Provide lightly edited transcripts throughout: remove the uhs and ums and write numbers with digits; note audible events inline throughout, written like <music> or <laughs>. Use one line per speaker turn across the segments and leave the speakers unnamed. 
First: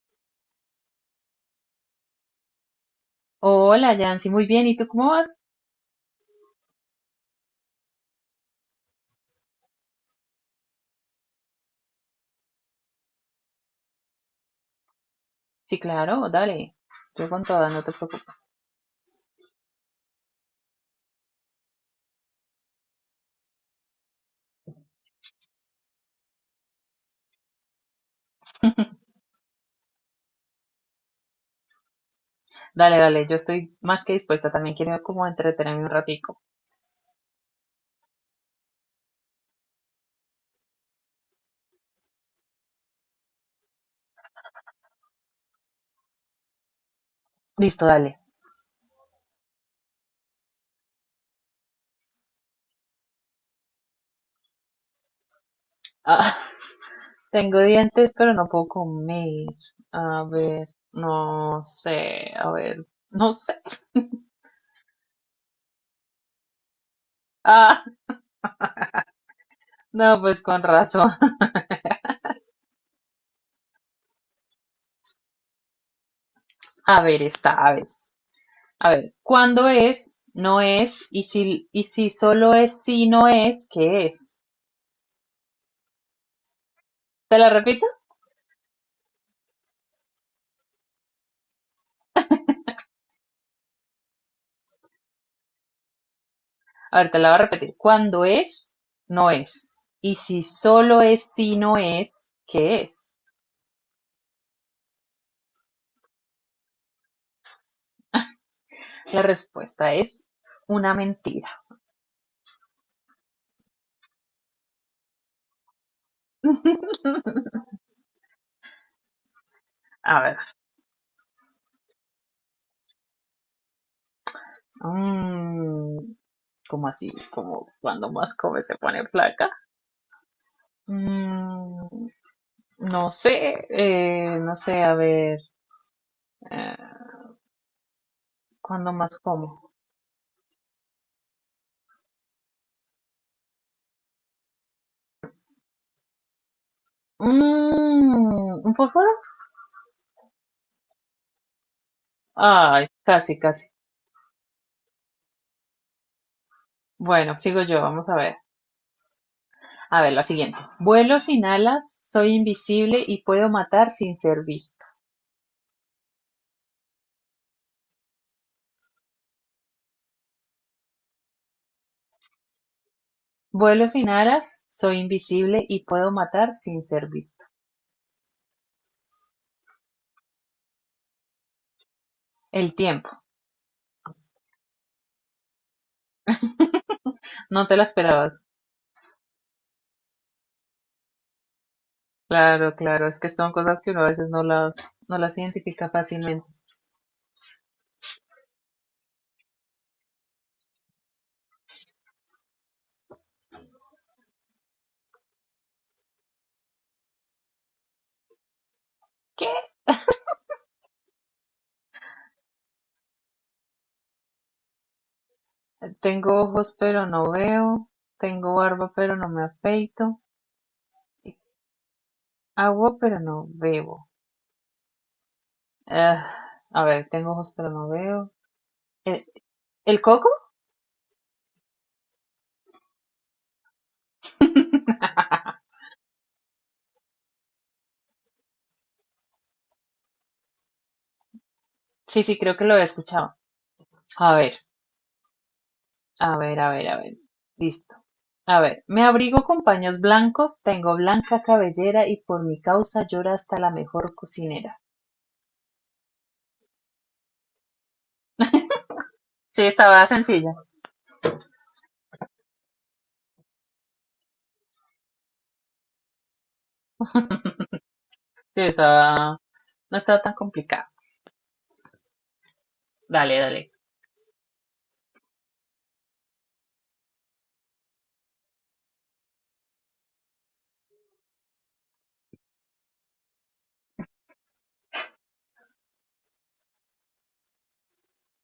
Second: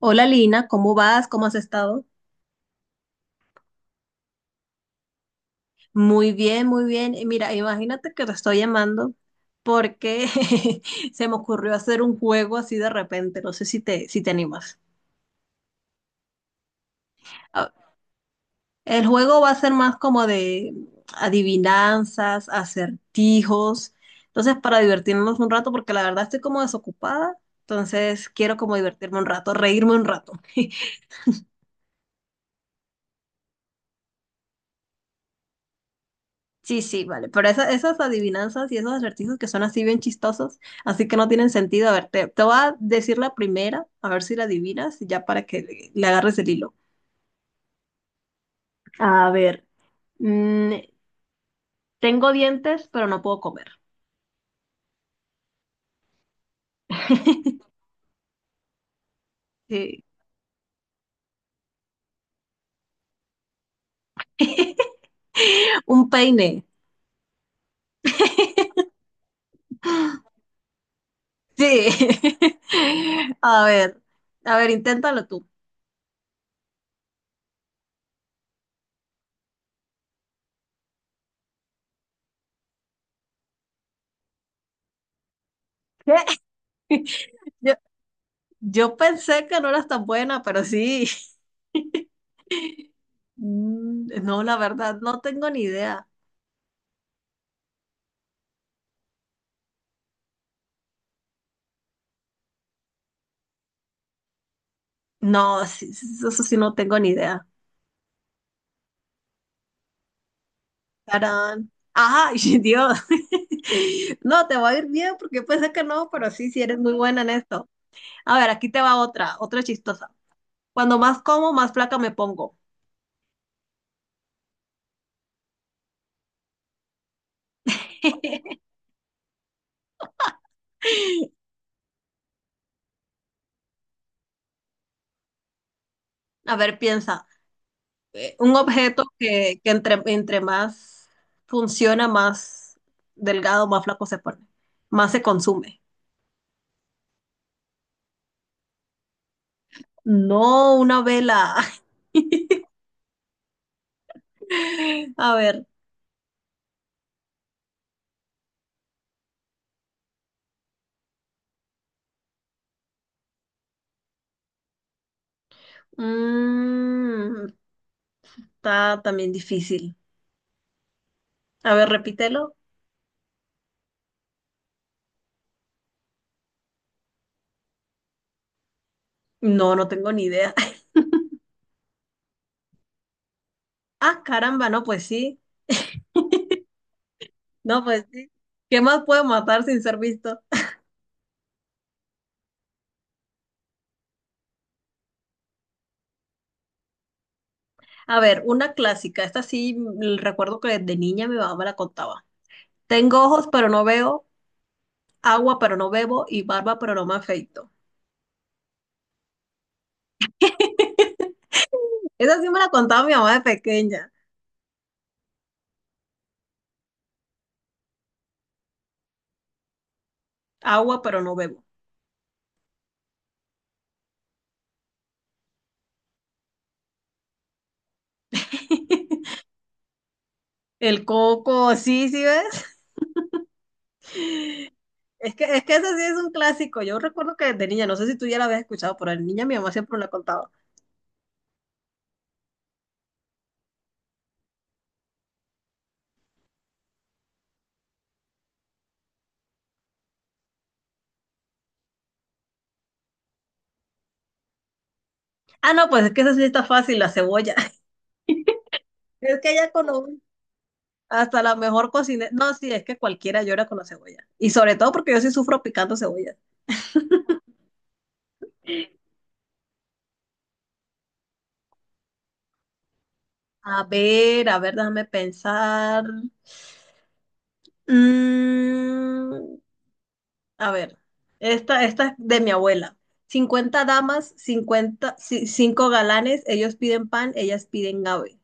Hola Lina, ¿cómo vas? ¿Cómo has estado?
Hola, Yancy, muy bien. ¿Y tú cómo vas?
Muy bien, muy bien. Y mira, imagínate que te estoy llamando porque <laughs> se me ocurrió hacer un juego así de repente. No sé si te animas.
Sí, claro, dale. Yo con toda,
Ah,
no te preocupes.
el juego va a ser más como de adivinanzas, acertijos. Entonces, para divertirnos un rato, porque la verdad estoy como desocupada. Entonces, quiero como divertirme un rato, reírme un rato. <laughs>
Dale, dale, yo estoy más que dispuesta. También quiero como entretenerme un ratico.
Sí, sí, vale. Pero esas adivinanzas y esos acertijos que son así bien chistosos, así que no tienen sentido. A ver, te voy a decir la primera, a ver si la adivinas, ya para que le agarres el hilo.
Listo, dale.
A ver, mm, tengo dientes, pero no puedo comer.
Ah, <laughs> tengo
<laughs>
dientes, pero no puedo comer.
Sí.
A ver, no sé, a ver, no sé.
<laughs> Un peine.
Ah,
<laughs>
no, pues con razón. <laughs>
Sí. <laughs> A ver, a ver, inténtalo tú.
A ver, esta vez. A ver, ¿cuándo es? No es. Y si solo es si no es, ¿qué es?
<laughs> ¿Qué?
Te la
Yo,
repito.
yo pensé que no eras tan buena, pero sí. <laughs> Mm, no, la verdad, no tengo ni idea.
A ver, te la voy a repetir. Cuando es, no es. Y si solo es si no es, ¿qué es?
No, sí, sí, sí, eso sí no tengo ni idea.
La respuesta es una mentira.
Tarán. Ajá, <laughs> y Dios. <laughs> No, te va a ir bien porque pensé que no, pero sí, sí eres muy buena en esto. A ver, aquí te va otra, otra chistosa.
A ver,
Cuando más como, más flaca me pongo.
mm, ¿cómo así? Como cuando más come
<laughs>
se pone flaca. Mm, no sé, no sé, a ver,
A
eh,
ver, piensa. Un
¿cuándo
objeto
más
que
como?
entre más funciona, más delgado, más flaco se pone, más se consume.
¿Un fósforo?
No, una vela.
Ay, casi, casi.
<laughs> A ver.
Bueno, sigo yo, vamos a ver. A ver, la siguiente. Vuelo sin alas, soy invisible y puedo matar sin ser visto.
mm, Está también difícil. A ver, repítelo.
Vuelo sin alas, soy invisible y puedo matar sin ser visto.
No, no tengo ni idea. <laughs>
El tiempo.
Ah, caramba, no, pues sí.
No te la
No, pues sí.
esperabas.
¿Qué más puedo matar sin ser visto?
Claro, claro. Es que son cosas que uno a veces no las identifica fácilmente.
A ver, una clásica. Esta sí recuerdo que de niña mi mamá me la contaba. Tengo ojos, pero no veo, agua, pero no bebo, y barba, pero no me afeito.
¿Qué?
Esa sí me la contaba mi mamá de pequeña.
Tengo ojos pero no veo. Tengo barba pero no me afeito.
Agua, pero no bebo.
Agua pero no bebo. Ah, a ver, tengo ojos pero no veo. ¿El,
<laughs>
el coco?
El coco, sí, sí, ¿ves? Es que ese sí es un clásico. Yo recuerdo que de niña, no sé si tú ya la habías escuchado, pero de niña mi mamá siempre me la contaba.
Sí, sí, creo que lo he escuchado. A ver, a ver, a ver, a ver. Listo. A ver, me abrigo con paños blancos, tengo blanca cabellera y por mi causa llora hasta la mejor cocinera.
Ah, no, pues es que esa sí está fácil, la cebolla. <laughs> Es que
Sí,
ya con
estaba
un-
sencilla.
hasta la mejor cocinera. No, sí, es que cualquiera llora con la cebolla. Y sobre todo porque yo sí sufro picando cebolla.
Sí, No estaba tan complicada. Dale, dale.
A ver, déjame pensar. Mm, a ver, esta es de mi abuela. 50 damas, 50 5 galanes, ellos piden pan, ellas piden ave.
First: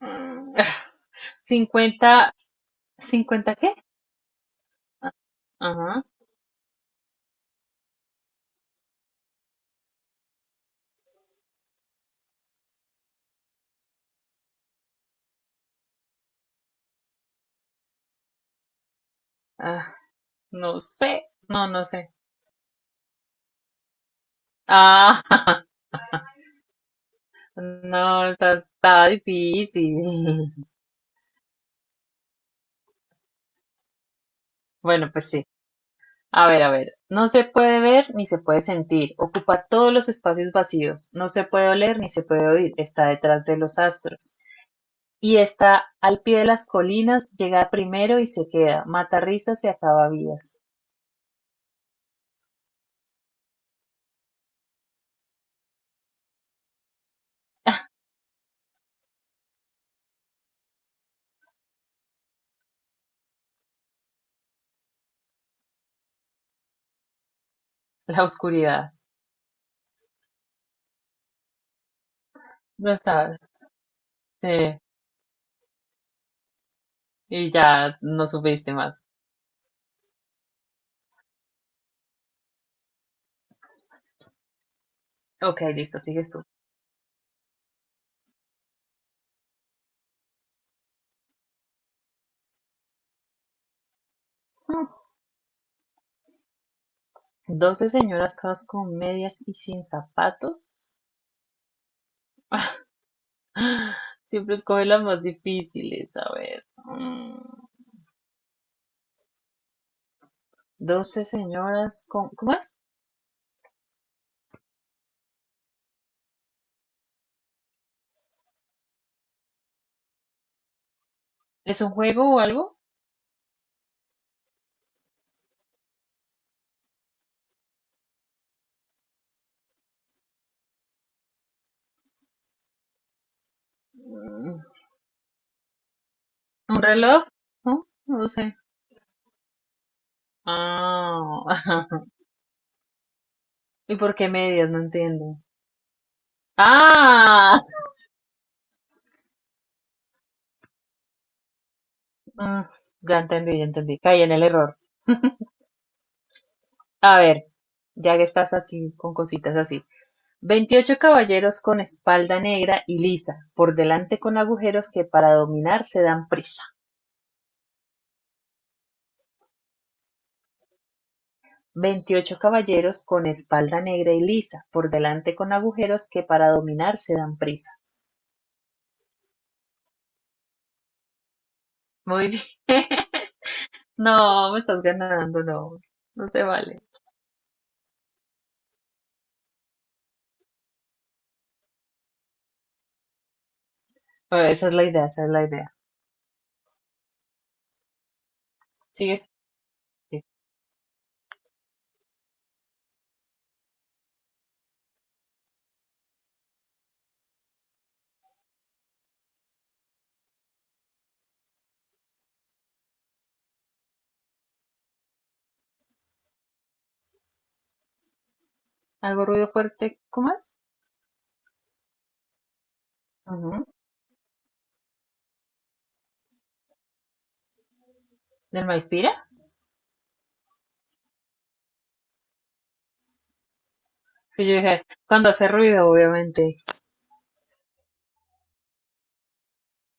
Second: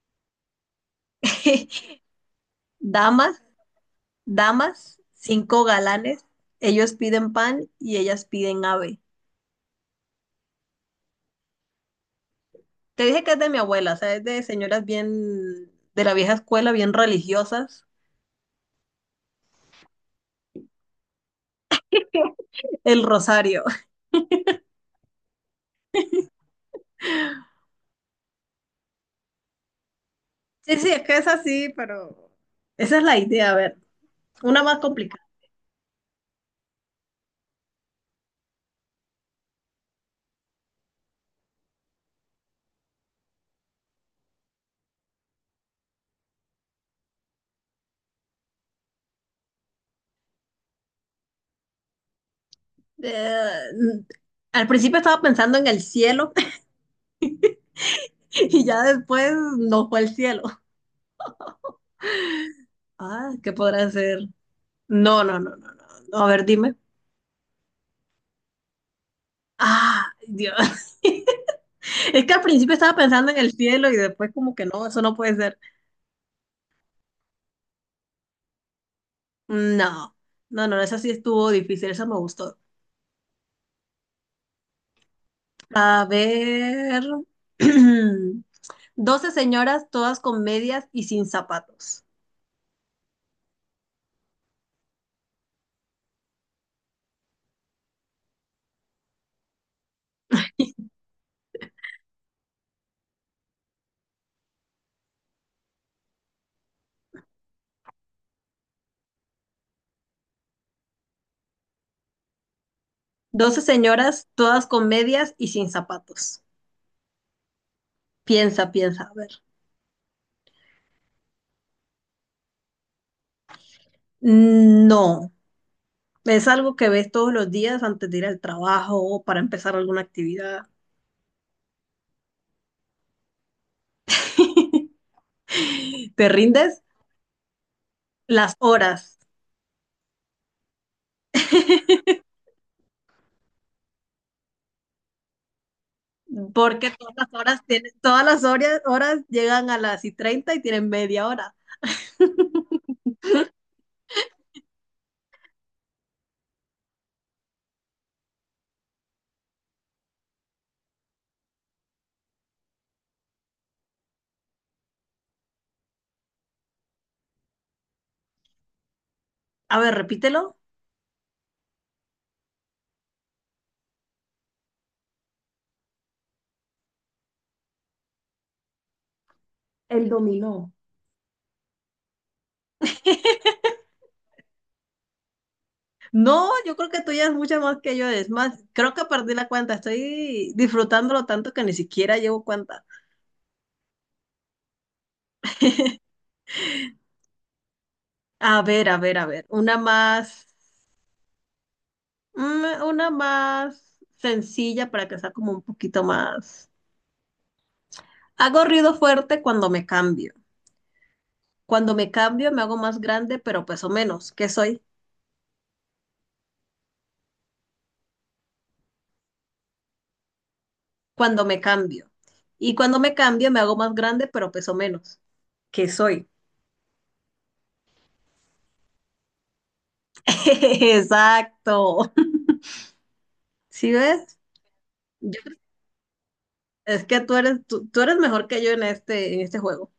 Mm, <laughs>
<laughs>
50
Damas,
¿50 qué?
damas,
Ah,
cinco
ajá.
galanes, ellos piden pan y ellas piden ave. Te dije que es de mi abuela, o sea, es de señoras bien de la vieja escuela, bien religiosas.
Ah, no sé. No, no sé.
El rosario. <laughs>
Ah, <laughs> no, está difícil.
Sí,
<laughs>
sí, es que es así, pero esa es la idea. A ver, una más
Bueno,
complicada.
pues sí. A ver, no se puede ver ni se puede sentir, ocupa todos los espacios vacíos, no se puede oler ni se puede oír, está detrás de los astros y está al pie de las colinas, llega primero y se queda, mata risas y acaba vidas.
Eh, Al principio estaba pensando en el cielo <laughs> y ya después no fue el cielo. Ah, ¿qué podrá ser? No, no, no, no, no. No, a ver, dime.
<laughs> La oscuridad,
Ah, Dios. <laughs> Es que al principio
no
estaba pensando en
está,
el cielo y después
sí,
como que no, eso no puede ser.
y ya no supiste más.
No, no, no, esa sí estuvo difícil, esa me gustó.
Ok, listo,
A
sigues tú.
ver. <clears throat> 12 señoras, todas con medias y sin zapatos.
Doce señoras todas con medias y sin zapatos. <gasps> Siempre escoge las más difíciles, a ver. Mm. Doce señoras con, ¿cómo es?
12 señoras, todas con medias y sin zapatos. Piensa, piensa, a ver.
¿Es un juego o algo?
No, es algo que ves todos los días antes de ir al trabajo o para empezar alguna actividad.
Mm,
<laughs> ¿Te
¿Un
rindes?
reloj? No, no lo
Las
sé.
horas.
Ah,
<laughs>
<laughs> ¿y por qué medias? No entiendo.
Porque todas las
Ah,
horas tienen, todas las horas, horas llegan a las y 30 y tienen media hora.
Mm, ya entendí, ya entendí. Caí en el error. A ver, ya que estás así, con cositas así. 28 caballeros con espalda negra y lisa, por delante con agujeros que para dominar se dan prisa.
A ver, repítelo.
28 caballeros con espalda negra y lisa, por delante con agujeros que para dominar se dan prisa.
El dominó.
Muy bien. <laughs>
<laughs>
No, me estás ganando, no. No se
No, yo
vale.
creo que tú ya es mucho más que yo. Es más, creo que perdí la cuenta. Estoy disfrutándolo tanto que ni siquiera llevo cuenta.
Bueno, esa es la idea, esa es la idea.
A ver, a ver, a
¿Sigues?
ver. Una más sencilla para que sea como un poquito más. Hago ruido fuerte cuando me cambio. Cuando me cambio me hago más grande, pero peso menos. ¿Qué soy?
¿Algo ruido fuerte? ¿Cómo es?
Cuando me cambio. Y cuando me cambio me
Ujú.
hago más grande, pero peso menos. ¿Qué soy?
¿Del maíz pira?
<laughs> Exacto. ¿Sí ves?
Sí, yo dije, cuando hace ruido, obviamente.
Es que tú eres mejor que yo en este juego.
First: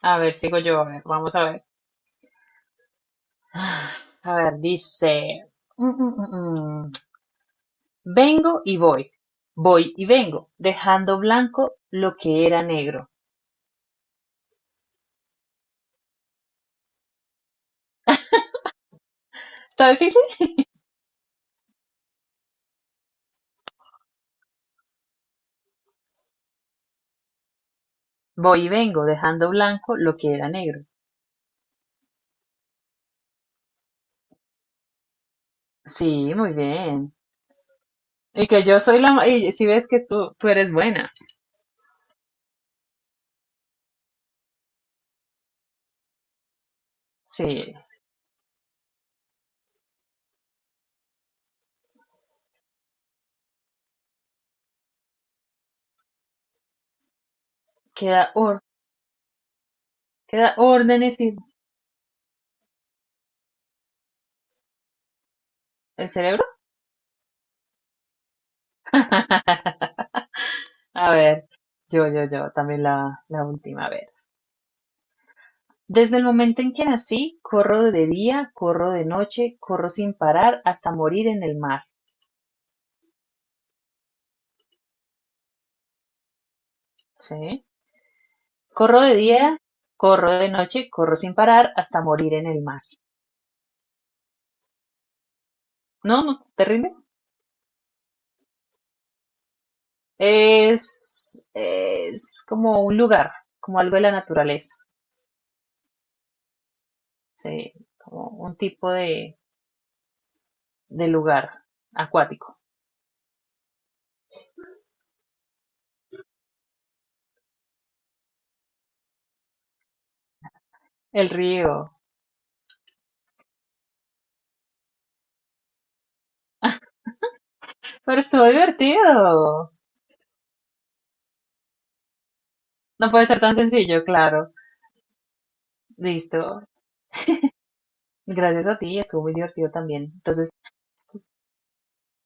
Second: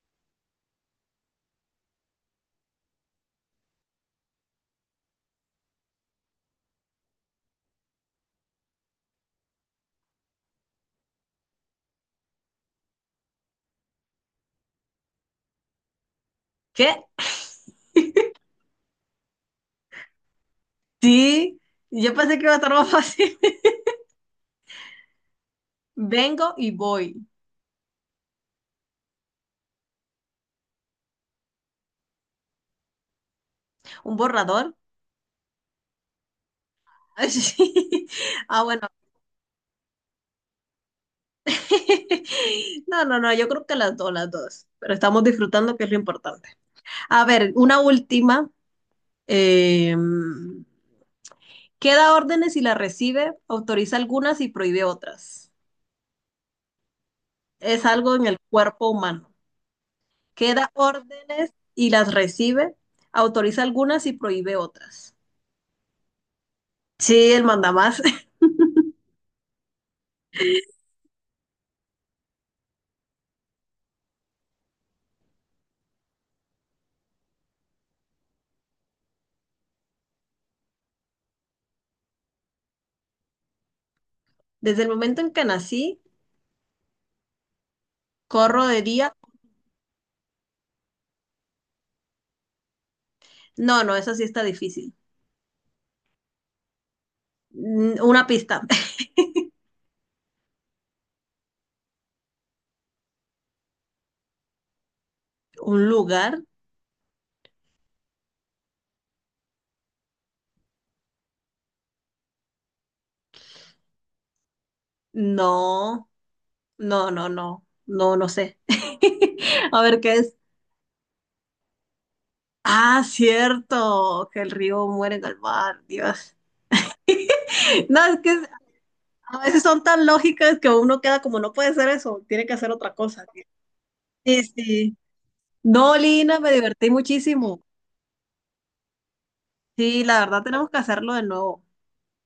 A ver, sigo yo, a ver, vamos a ver. A ver, dice, mm, mm, mm, mm. Vengo y voy, voy y vengo, dejando blanco lo que era negro.
¿Qué?
¿Está difícil?
Sí, yo pensé que iba a estar más fácil. <laughs> Vengo y voy.
Voy y vengo, dejando blanco lo que era negro.
¿Un borrador?
Sí, muy bien.
<laughs> Sí.
Y
Ah,
que yo
bueno.
soy la... ma- Y si ves que tú eres buena.
<laughs> No, no, no, yo creo que las dos, las dos. Pero estamos disfrutando, que es lo importante. A ver,
Sí,
una última. Eh, ¿Qué da órdenes y las recibe? Autoriza algunas y prohíbe otras. Es algo en
queda
el
or-
cuerpo humano.
que
Que da
órdenes y
órdenes y las recibe, autoriza algunas y prohíbe otras.
el cerebro.
Sí, el mandamás. <laughs>
A ver, yo, también la última. A ver. Desde el momento en que nací, corro de día, corro de noche, corro sin parar hasta morir en el mar.
Desde el momento en que nací,
¿Sí?
corro de
Corro
día.
de día, corro de noche, corro sin parar hasta morir en el mar.
No, no, eso sí está difícil.
No, no, ¿te rindes?
Una pista. <laughs>
Es como un lugar, como algo de la naturaleza.
¿Un lugar?
Sí, como un tipo de lugar acuático.
No, no, no, no, no, no sé. <laughs> A ver qué es.
El río.
Ah, cierto, que el río muere en el mar, Dios. No, es
Pero
que
estuvo
a veces
divertido.
son tan lógicas que uno queda como, no puede ser eso, tiene que hacer otra
No
cosa.
puede ser tan sencillo,
Sí,
claro.
sí. No, Lina,
Listo.
me divertí muchísimo.
Gracias a ti, estuvo muy divertido
Sí,
también.
la verdad
Entonces,
tenemos que hacerlo de nuevo.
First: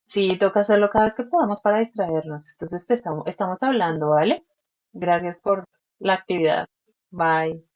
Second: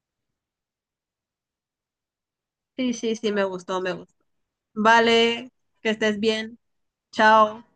sí, toca hacerlo cada vez que podamos para distraernos. Entonces,
Sí, sí, sí, me
estamos
gustó, me
hablando,
gustó.
¿vale? Gracias
Vale,
por
que
la
estés bien.
actividad.
Chao.
Bye.